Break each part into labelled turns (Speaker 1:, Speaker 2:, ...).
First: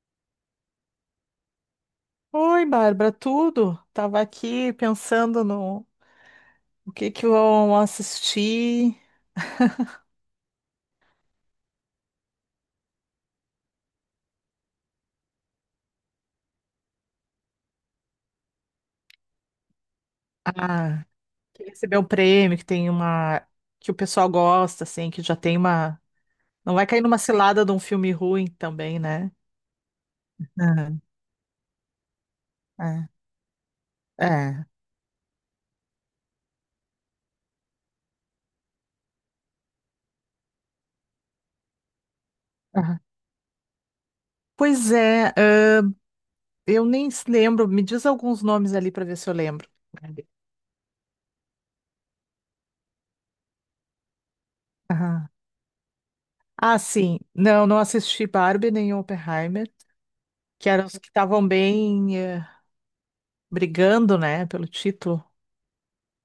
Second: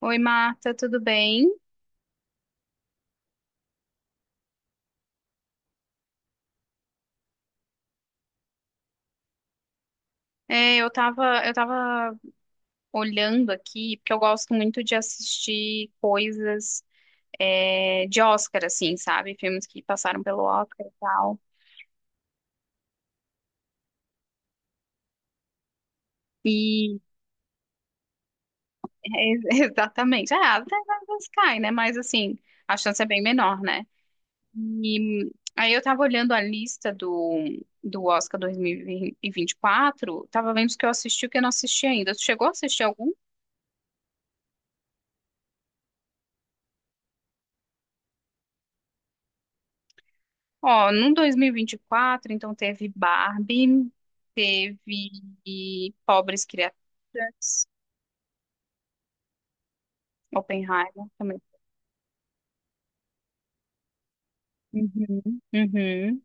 Speaker 1: Oi, Marta, tudo bem?
Speaker 2: Oi, Bárbara, tudo? Tava aqui pensando no o que vão assistir.
Speaker 1: Eu tava olhando aqui, porque eu gosto muito de assistir coisas, de Oscar, assim, sabe? Filmes que passaram pelo Oscar e
Speaker 2: Ah,
Speaker 1: tal.
Speaker 2: que recebeu o prêmio, que tem uma que o pessoal gosta, assim, que já tem uma. Não vai
Speaker 1: E,
Speaker 2: cair numa cilada de um filme ruim também, né?
Speaker 1: é, exatamente, ah, até
Speaker 2: Ah,
Speaker 1: às vezes cai, né? Mas, assim, a chance é bem menor, né?
Speaker 2: é, é.
Speaker 1: E aí eu tava olhando a lista do Oscar 2024, tava vendo os que eu assisti e o que eu não assisti ainda. Tu chegou a assistir
Speaker 2: Aham.
Speaker 1: algum?
Speaker 2: Pois é, eu nem se lembro. Me diz alguns nomes ali para ver se eu lembro.
Speaker 1: Ó, no 2024, então teve Barbie, teve
Speaker 2: Aham.
Speaker 1: Pobres
Speaker 2: Ah, sim.
Speaker 1: Criaturas,
Speaker 2: Não, não assisti Barbie nem Oppenheimer, que eram os que
Speaker 1: Oppenheimer também.
Speaker 2: estavam bem brigando, né, pelo título.
Speaker 1: Uhum. Uhum.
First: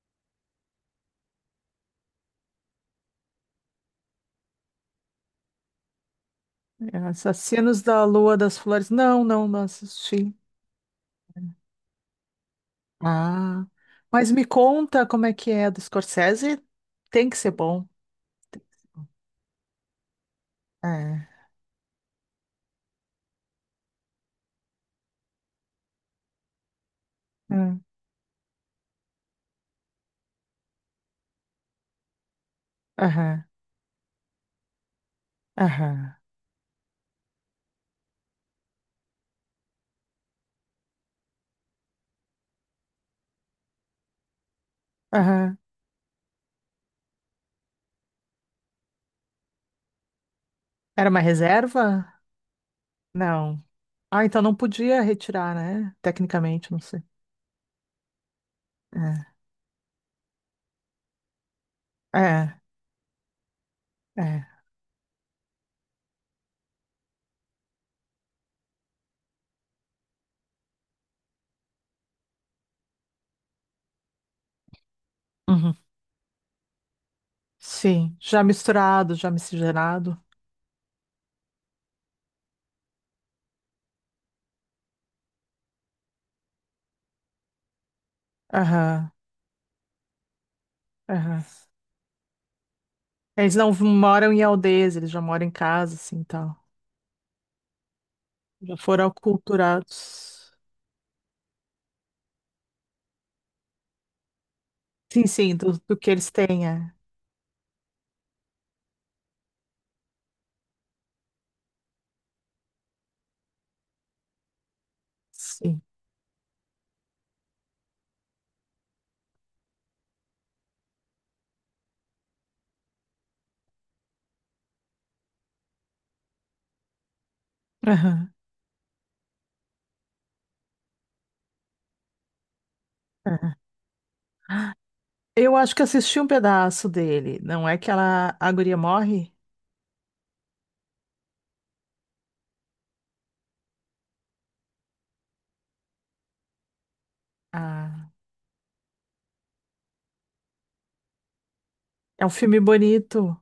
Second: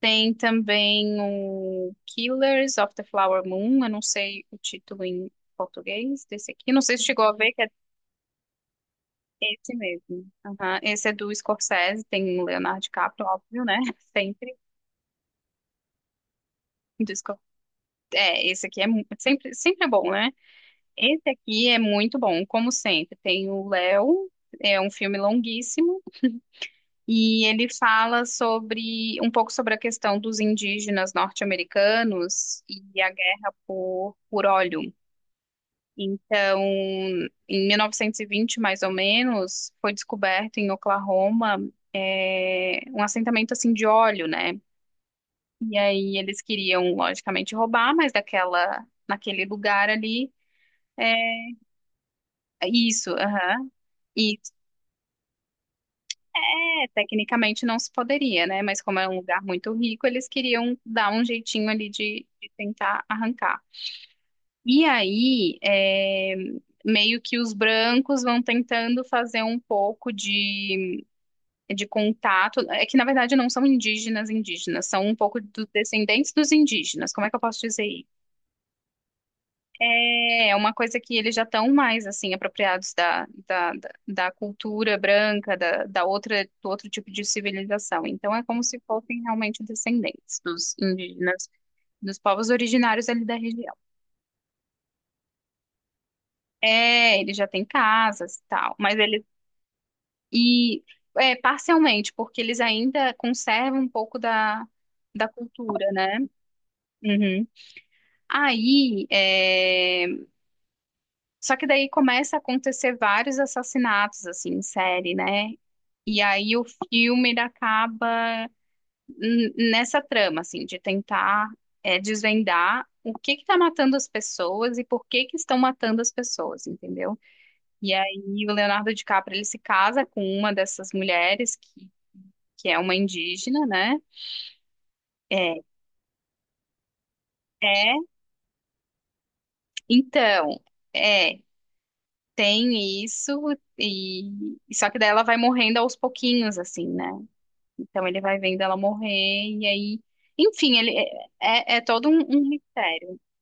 Speaker 1: Tem também o Killers of the Flower Moon, eu não sei o título em português desse aqui, não sei se chegou a ver que é
Speaker 2: Assassinos da Lua das Flores. Não, não, não
Speaker 1: esse mesmo.
Speaker 2: assisti.
Speaker 1: Aham, esse é do Scorsese, tem o Leonardo DiCaprio, óbvio,
Speaker 2: Ah,
Speaker 1: né?
Speaker 2: mas me
Speaker 1: Sempre
Speaker 2: conta como é que é do Scorsese?
Speaker 1: do
Speaker 2: Tem que
Speaker 1: Scor-
Speaker 2: ser bom.
Speaker 1: Esse aqui é sempre é bom, né?
Speaker 2: É.
Speaker 1: Esse aqui é muito bom, como sempre. Tem o Léo, é um filme longuíssimo, e ele
Speaker 2: É.
Speaker 1: fala sobre um pouco sobre a questão dos indígenas norte-americanos e a
Speaker 2: Aham,
Speaker 1: guerra por óleo.
Speaker 2: aham,
Speaker 1: Então, em 1920, mais ou menos, foi descoberto em Oklahoma um assentamento assim de óleo, né?
Speaker 2: aham.
Speaker 1: E aí eles queriam, logicamente, roubar, mas naquele lugar ali,
Speaker 2: Era
Speaker 1: é,
Speaker 2: uma reserva?
Speaker 1: isso,
Speaker 2: Não.
Speaker 1: aham.
Speaker 2: Ah, então não podia retirar, né? Tecnicamente, não
Speaker 1: É,
Speaker 2: sei.
Speaker 1: tecnicamente não se poderia, né? Mas como é um lugar muito rico, eles queriam dar um jeitinho ali
Speaker 2: É,
Speaker 1: de
Speaker 2: é,
Speaker 1: tentar arrancar.
Speaker 2: é.
Speaker 1: E aí, meio que os brancos vão tentando fazer um pouco de contato. É que, na verdade, não são indígenas indígenas, são um pouco dos
Speaker 2: Uhum.
Speaker 1: descendentes dos indígenas. Como é que eu posso dizer isso?
Speaker 2: Sim, já misturado, já miscigenado.
Speaker 1: É é uma coisa que eles já estão mais assim apropriados da cultura branca, da outra, do outro tipo de civilização. Então é como se
Speaker 2: Aham,
Speaker 1: fossem realmente descendentes dos
Speaker 2: aham.
Speaker 1: indígenas, dos povos originários ali da
Speaker 2: Eles não
Speaker 1: região.
Speaker 2: moram em aldeias, eles já moram em casa, assim, tal.
Speaker 1: É, eles já têm casas e tal,
Speaker 2: Já
Speaker 1: mas
Speaker 2: foram
Speaker 1: eles
Speaker 2: aculturados.
Speaker 1: e é, parcialmente porque eles ainda conservam um pouco
Speaker 2: Sim,
Speaker 1: da
Speaker 2: sim, do,
Speaker 1: cultura,
Speaker 2: do que
Speaker 1: né?
Speaker 2: eles têm, é.
Speaker 1: Uhum. Aí, só que daí começa a acontecer vários assassinatos assim em série, né?
Speaker 2: Sim.
Speaker 1: E aí o filme ele acaba nessa trama, assim, de tentar desvendar o que que tá matando as pessoas e por que que estão matando as pessoas, entendeu? E
Speaker 2: Aham,
Speaker 1: aí o Leonardo DiCaprio ele se casa com uma dessas mulheres que é uma
Speaker 2: aham.
Speaker 1: indígena, né?
Speaker 2: Eu
Speaker 1: É,
Speaker 2: acho que assisti um pedaço dele. Não é que
Speaker 1: é,
Speaker 2: ela, a guria morre?
Speaker 1: então, é, tem isso e só que daí ela vai morrendo aos pouquinhos, assim, né? Então
Speaker 2: Ah,
Speaker 1: ele vai vendo ela morrer e aí, enfim, ele é todo
Speaker 2: é um
Speaker 1: um
Speaker 2: filme
Speaker 1: mistério.
Speaker 2: bonito.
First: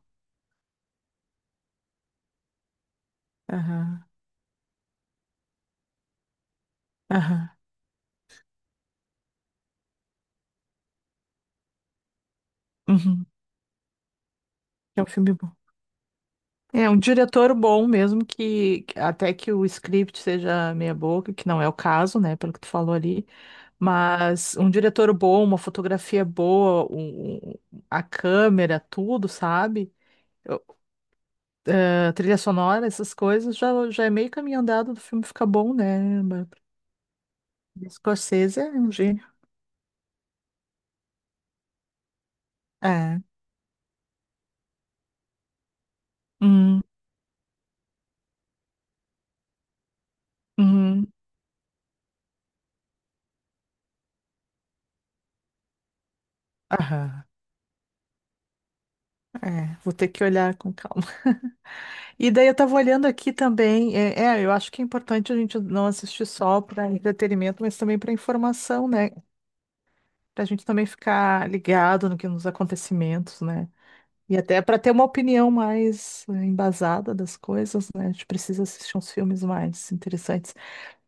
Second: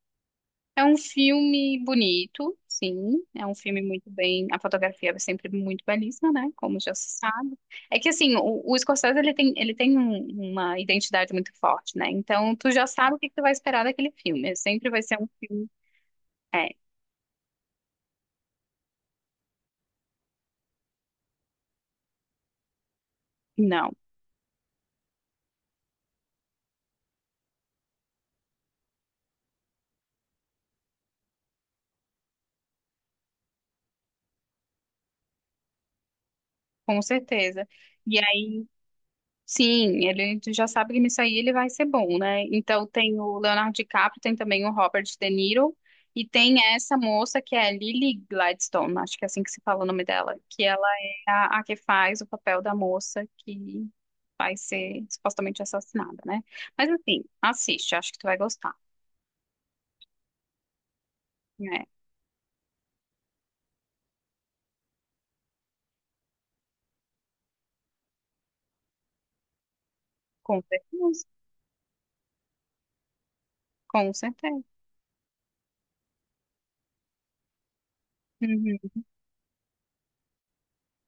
Speaker 1: É um filme bonito, sim, é um filme
Speaker 2: Aham,
Speaker 1: muito bem, a fotografia é sempre muito belíssima, né? Como já se
Speaker 2: aham.
Speaker 1: sabe. É que assim, o Scorsese ele tem uma identidade muito forte, né? Então tu já sabe o
Speaker 2: Uhum.
Speaker 1: que que tu vai esperar daquele filme. Sempre vai
Speaker 2: É um
Speaker 1: ser um
Speaker 2: filme bom.
Speaker 1: filme,
Speaker 2: É um diretor bom mesmo, que até que o script seja meia boca, que não é o caso, né, pelo que tu falou ali,
Speaker 1: não,
Speaker 2: mas um diretor bom, uma fotografia boa, um- um- a câmera, tudo, sabe? Trilha sonora, essas coisas, já, já é meio caminho andado do filme ficar bom, né? Mas
Speaker 1: com certeza. E
Speaker 2: Scorsese é um gênio.
Speaker 1: Sim, ele tu já sabe que nisso aí ele vai ser bom, né? Então tem
Speaker 2: É.
Speaker 1: o Leonardo DiCaprio, tem também o Robert De Niro e tem
Speaker 2: Hum,
Speaker 1: essa moça que é a Lily Gladstone, acho que é assim que se fala o nome dela, que ela
Speaker 2: uhum,
Speaker 1: é a que faz o papel da moça que vai ser supostamente assassinada, né? Mas assim,
Speaker 2: aham.
Speaker 1: assiste, acho que tu vai gostar,
Speaker 2: É, vou ter que olhar com calma.
Speaker 1: né?
Speaker 2: E daí eu tava olhando aqui também. É, é, eu acho que é importante a gente não assistir só para entretenimento, mas também para informação, né? Para a
Speaker 1: Com
Speaker 2: gente também
Speaker 1: certeza,
Speaker 2: ficar ligado no que nos acontecimentos, né?
Speaker 1: com
Speaker 2: E até
Speaker 1: certeza.
Speaker 2: para ter uma opinião mais embasada das coisas, né? A gente precisa assistir
Speaker 1: Uhum.
Speaker 2: uns filmes mais interessantes.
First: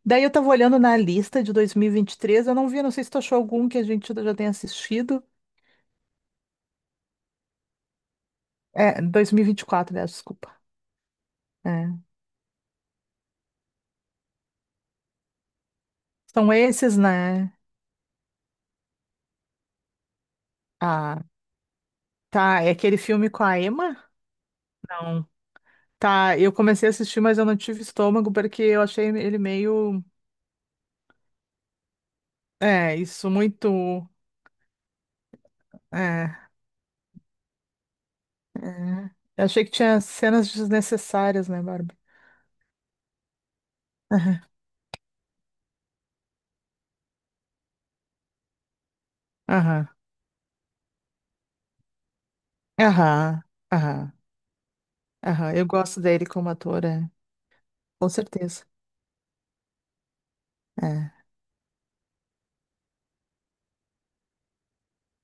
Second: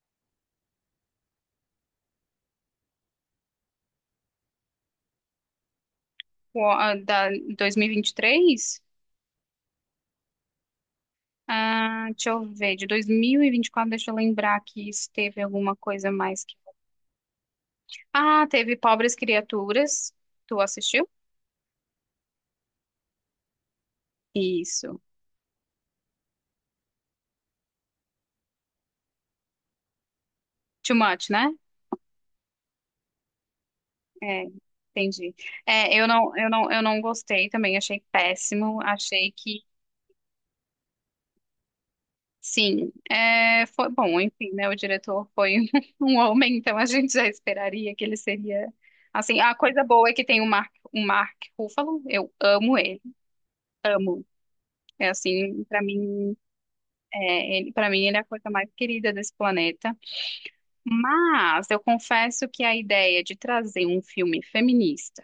Speaker 2: Daí eu tava olhando na lista de 2023, eu não vi, não sei se tu achou algum que a gente já tenha assistido.
Speaker 1: O- a- Da 2023?
Speaker 2: É, 2024, né? Desculpa. É.
Speaker 1: Ah, deixa eu ver, de 2024. Deixa eu lembrar que se teve alguma coisa mais
Speaker 2: São
Speaker 1: que.
Speaker 2: esses, né?
Speaker 1: Ah, teve Pobres Criaturas. Tu assistiu?
Speaker 2: Ah, tá. É aquele filme com a Emma?
Speaker 1: Isso.
Speaker 2: Não. Tá, eu comecei a assistir, mas eu não tive estômago porque eu achei ele meio.
Speaker 1: Too much, né?
Speaker 2: É, isso muito.
Speaker 1: É, entendi. É,
Speaker 2: É,
Speaker 1: eu não gostei também, achei péssimo.
Speaker 2: é.
Speaker 1: Achei
Speaker 2: Eu
Speaker 1: que,
Speaker 2: achei que tinha cenas desnecessárias, né, Barbie?
Speaker 1: sim, é, foi bom,
Speaker 2: Aham,
Speaker 1: enfim, né? O diretor foi um homem, então a gente já esperaria que ele seria. Assim, a coisa
Speaker 2: aham,
Speaker 1: boa é que tem o Mark Ruffalo, eu amo ele,
Speaker 2: aham, aham.
Speaker 1: amo. É
Speaker 2: Aham.
Speaker 1: assim,
Speaker 2: Eu
Speaker 1: pra
Speaker 2: gosto dele
Speaker 1: mim.
Speaker 2: como ator, é.
Speaker 1: É, ele, para mim,
Speaker 2: Com
Speaker 1: ele é a coisa
Speaker 2: certeza.
Speaker 1: mais querida desse planeta.
Speaker 2: É.
Speaker 1: Mas eu confesso que a ideia de trazer um filme feminista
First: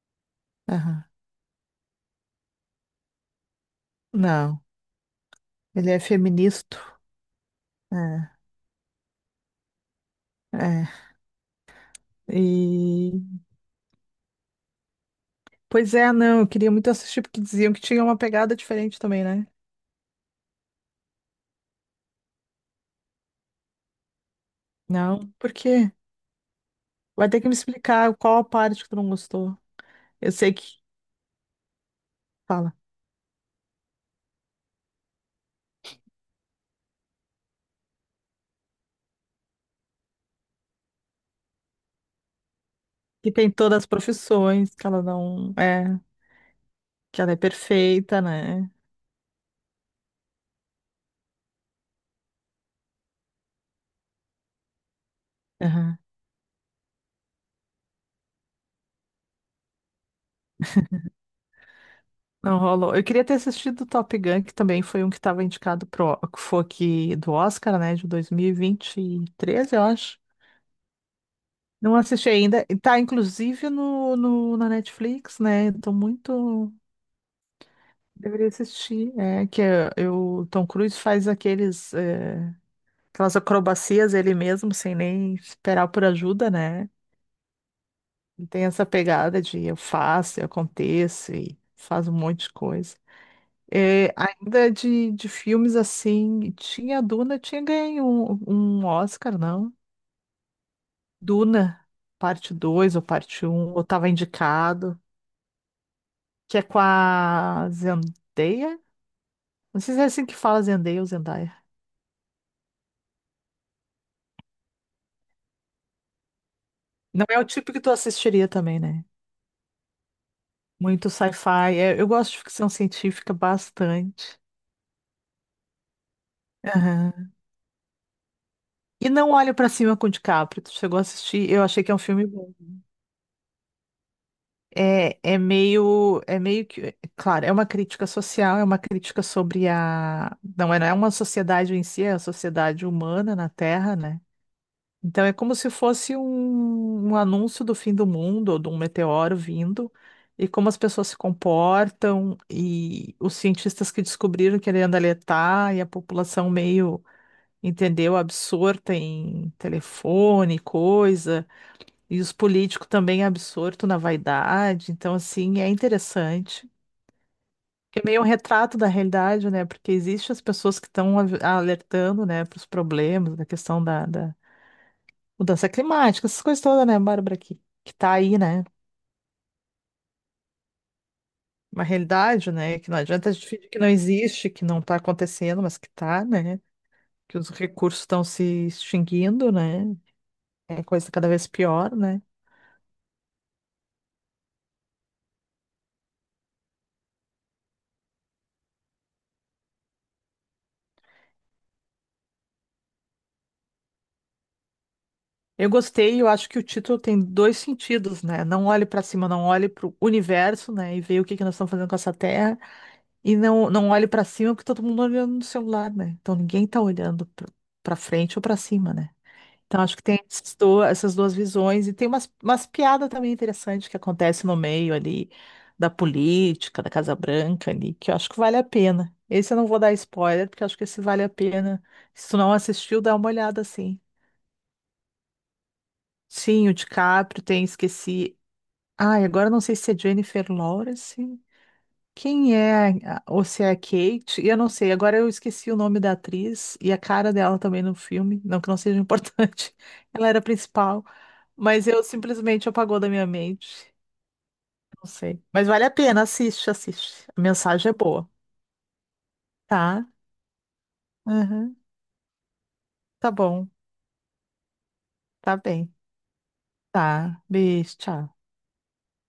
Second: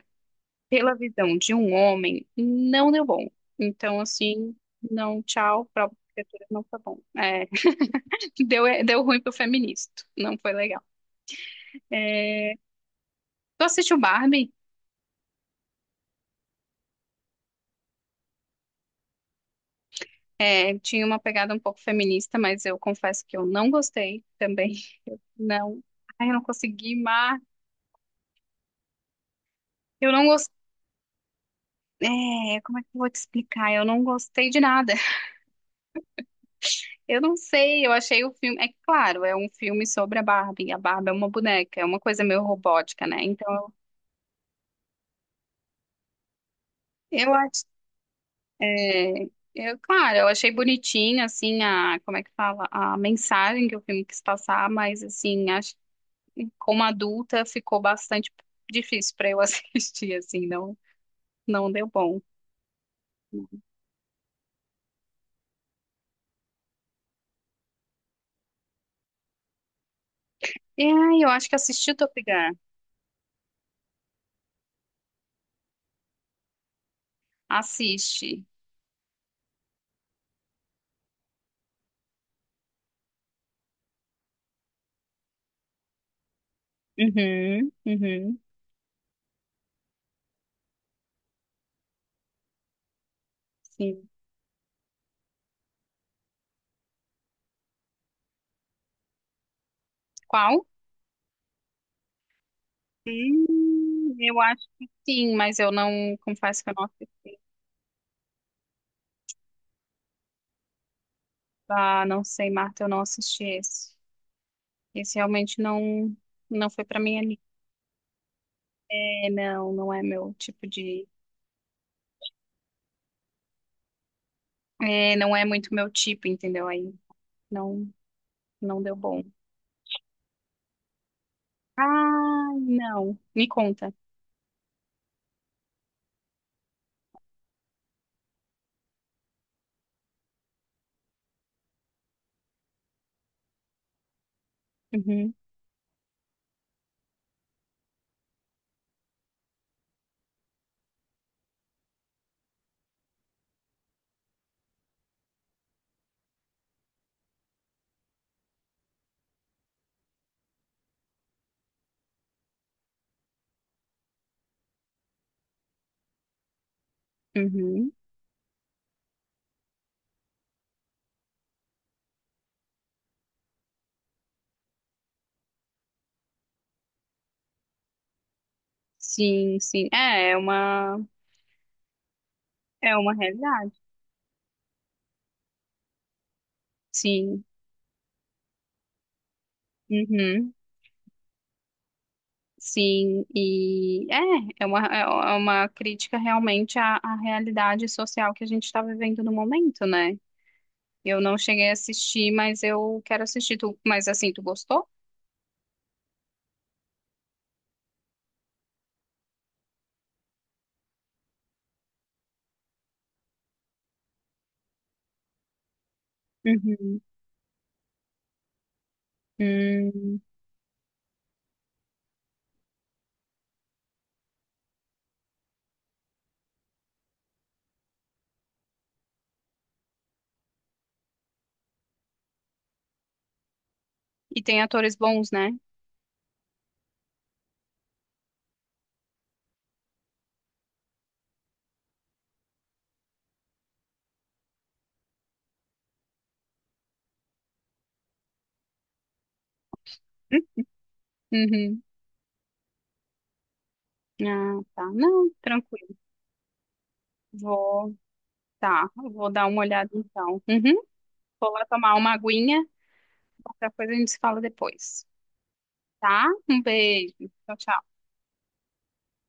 Speaker 1: pela
Speaker 2: Aham.
Speaker 1: visão de um homem não deu bom. Então, assim,
Speaker 2: Não,
Speaker 1: não, tchau, pra
Speaker 2: ele é
Speaker 1: criatura não
Speaker 2: feminista.
Speaker 1: foi bom. É,
Speaker 2: É,
Speaker 1: deu, é, deu ruim pro feminista, não foi legal.
Speaker 2: é. E
Speaker 1: Tu assistiu Barbie?
Speaker 2: pois é, não, eu queria muito assistir porque diziam que tinha uma pegada diferente também, né?
Speaker 1: É, tinha uma pegada um pouco feminista, mas eu confesso que eu não gostei também.
Speaker 2: Não, por
Speaker 1: Não.
Speaker 2: quê?
Speaker 1: Ai, eu não consegui,
Speaker 2: Vai
Speaker 1: mas
Speaker 2: ter que me explicar qual a parte que tu não gostou.
Speaker 1: eu não
Speaker 2: Eu sei
Speaker 1: gostei.
Speaker 2: que
Speaker 1: É,
Speaker 2: fala
Speaker 1: como é que eu vou te explicar? Eu não gostei de nada. Eu não sei, eu achei o filme. É que, claro, é um filme sobre a Barbie. A Barbie é uma boneca, é uma coisa meio robótica, né?
Speaker 2: que tem
Speaker 1: Então,
Speaker 2: todas as profissões, que ela não é, que ela
Speaker 1: eu
Speaker 2: é
Speaker 1: acho.
Speaker 2: perfeita, né?
Speaker 1: É, eu, claro, eu achei bonitinho, assim, a. Como é que fala? A mensagem que o filme quis passar, mas, assim, acho
Speaker 2: Aham.
Speaker 1: que como adulta ficou bastante difícil pra eu assistir, assim, não, não deu bom.
Speaker 2: Não rolou. Eu queria ter assistido o Top Gun, que também foi um que estava indicado pro, que foi aqui do Oscar, né, de 2023, eu acho.
Speaker 1: E aí, eu acho que assisti o
Speaker 2: Não
Speaker 1: Top
Speaker 2: assisti
Speaker 1: Gun.
Speaker 2: ainda. E tá, inclusive, no, no- na Netflix, né? Tô muito.
Speaker 1: Assiste.
Speaker 2: Deveria assistir. É que é, eu, Tom Cruise faz aqueles, é, aquelas acrobacias ele mesmo, sem nem esperar por ajuda, né?
Speaker 1: Uhum, uhum,
Speaker 2: Ele tem essa pegada de eu faço, eu aconteço e faz um monte de coisa.
Speaker 1: sim.
Speaker 2: É, ainda de filmes assim, tinha Duna, tinha ganho um, um Oscar, não?
Speaker 1: Qual?
Speaker 2: Duna, parte 2 ou parte um, ou estava
Speaker 1: Eu acho que
Speaker 2: indicado.
Speaker 1: sim, mas eu não,
Speaker 2: Que
Speaker 1: confesso
Speaker 2: é
Speaker 1: que eu
Speaker 2: com
Speaker 1: não, assisti.
Speaker 2: a Zendaya. Não sei se é assim que fala Zendaya ou Zendaya.
Speaker 1: Ah, não sei, Marta, eu não assisti esse. Esse realmente não, não foi pra mim
Speaker 2: Não é
Speaker 1: ali.
Speaker 2: o tipo que tu assistiria também, né?
Speaker 1: É, não, não é meu tipo
Speaker 2: Muito sci-fi. É, eu gosto de ficção científica bastante.
Speaker 1: é, não é muito meu tipo, entendeu? Aí
Speaker 2: Aham.
Speaker 1: não, não deu
Speaker 2: E
Speaker 1: bom.
Speaker 2: Não Olhe Pra Cima com o DiCaprio. Tu chegou a assistir? Eu achei que é um filme
Speaker 1: Ah,
Speaker 2: bom.
Speaker 1: não, me conta.
Speaker 2: É, é meio que, é claro, é uma crítica social, é uma crítica sobre a, não é, não é uma sociedade em si, é a sociedade humana na Terra, né? Então é
Speaker 1: Uhum,
Speaker 2: como se fosse um, um anúncio do fim do mundo ou de um meteoro vindo e como as pessoas se comportam e os cientistas que descobriram querendo alertar e a população meio, entendeu, absorta em telefone, coisa, e os políticos também absorto na vaidade. Então assim, é interessante.
Speaker 1: uhum.
Speaker 2: É meio um retrato da realidade, né? Porque existem as pessoas que estão alertando, né, para os problemas, da questão da, da- Mudança climática, essas coisas todas, né, Bárbara, que tá aí, né?
Speaker 1: Sim, sim,
Speaker 2: Uma realidade, né? Que
Speaker 1: é
Speaker 2: não
Speaker 1: uma
Speaker 2: adianta a gente fingir
Speaker 1: realidade.
Speaker 2: que não existe, que não tá acontecendo, mas que tá, né? Que
Speaker 1: Sim,
Speaker 2: os recursos estão se extinguindo, né?
Speaker 1: uhum.
Speaker 2: É coisa cada vez pior, né?
Speaker 1: Sim, é uma, é uma crítica realmente à realidade social que a gente está vivendo no momento, né? Eu não cheguei a assistir, mas eu quero assistir. Tu, mas assim, tu gostou?
Speaker 2: Eu gostei, eu acho que o título tem dois sentidos, né? Não olhe para cima, não olhe para o universo, né? E ver o que que nós estamos fazendo com essa Terra. E não, não olhe para cima, porque todo mundo olhando no celular, né? Então ninguém tá
Speaker 1: Uhum.
Speaker 2: olhando para frente ou para cima, né? Então, acho que tem
Speaker 1: Hum.
Speaker 2: esses do- essas duas visões, e tem umas, umas piadas também interessantes que acontecem no meio ali da política, da Casa Branca ali, que eu acho que vale a pena. Esse eu não vou dar spoiler, porque eu acho que esse vale a pena. Se tu não assistiu, dá uma olhada assim.
Speaker 1: E tem atores bons, né?
Speaker 2: Sim, o DiCaprio tem, esqueci. Ai, agora eu não sei se é Jennifer Lawrence. Quem é, a- ou se é a Kate, e eu não sei, agora eu esqueci o nome da atriz e a cara dela também no filme, não que não seja importante, ela era a principal,
Speaker 1: Uhum.
Speaker 2: mas eu simplesmente apagou da minha mente,
Speaker 1: Ah, tá.
Speaker 2: não
Speaker 1: Não,
Speaker 2: sei. Mas vale a
Speaker 1: tranquilo.
Speaker 2: pena, assiste, assiste, a mensagem é
Speaker 1: Vou,
Speaker 2: boa,
Speaker 1: tá, vou dar uma olhada
Speaker 2: tá?
Speaker 1: então. Uhum. Vou lá
Speaker 2: Uhum.
Speaker 1: tomar uma aguinha.
Speaker 2: Tá bom,
Speaker 1: Qualquer coisa a gente se fala depois,
Speaker 2: tá bem,
Speaker 1: tá? Um beijo.
Speaker 2: tá,
Speaker 1: Tchau,
Speaker 2: beijo,
Speaker 1: tchau.
Speaker 2: tchau.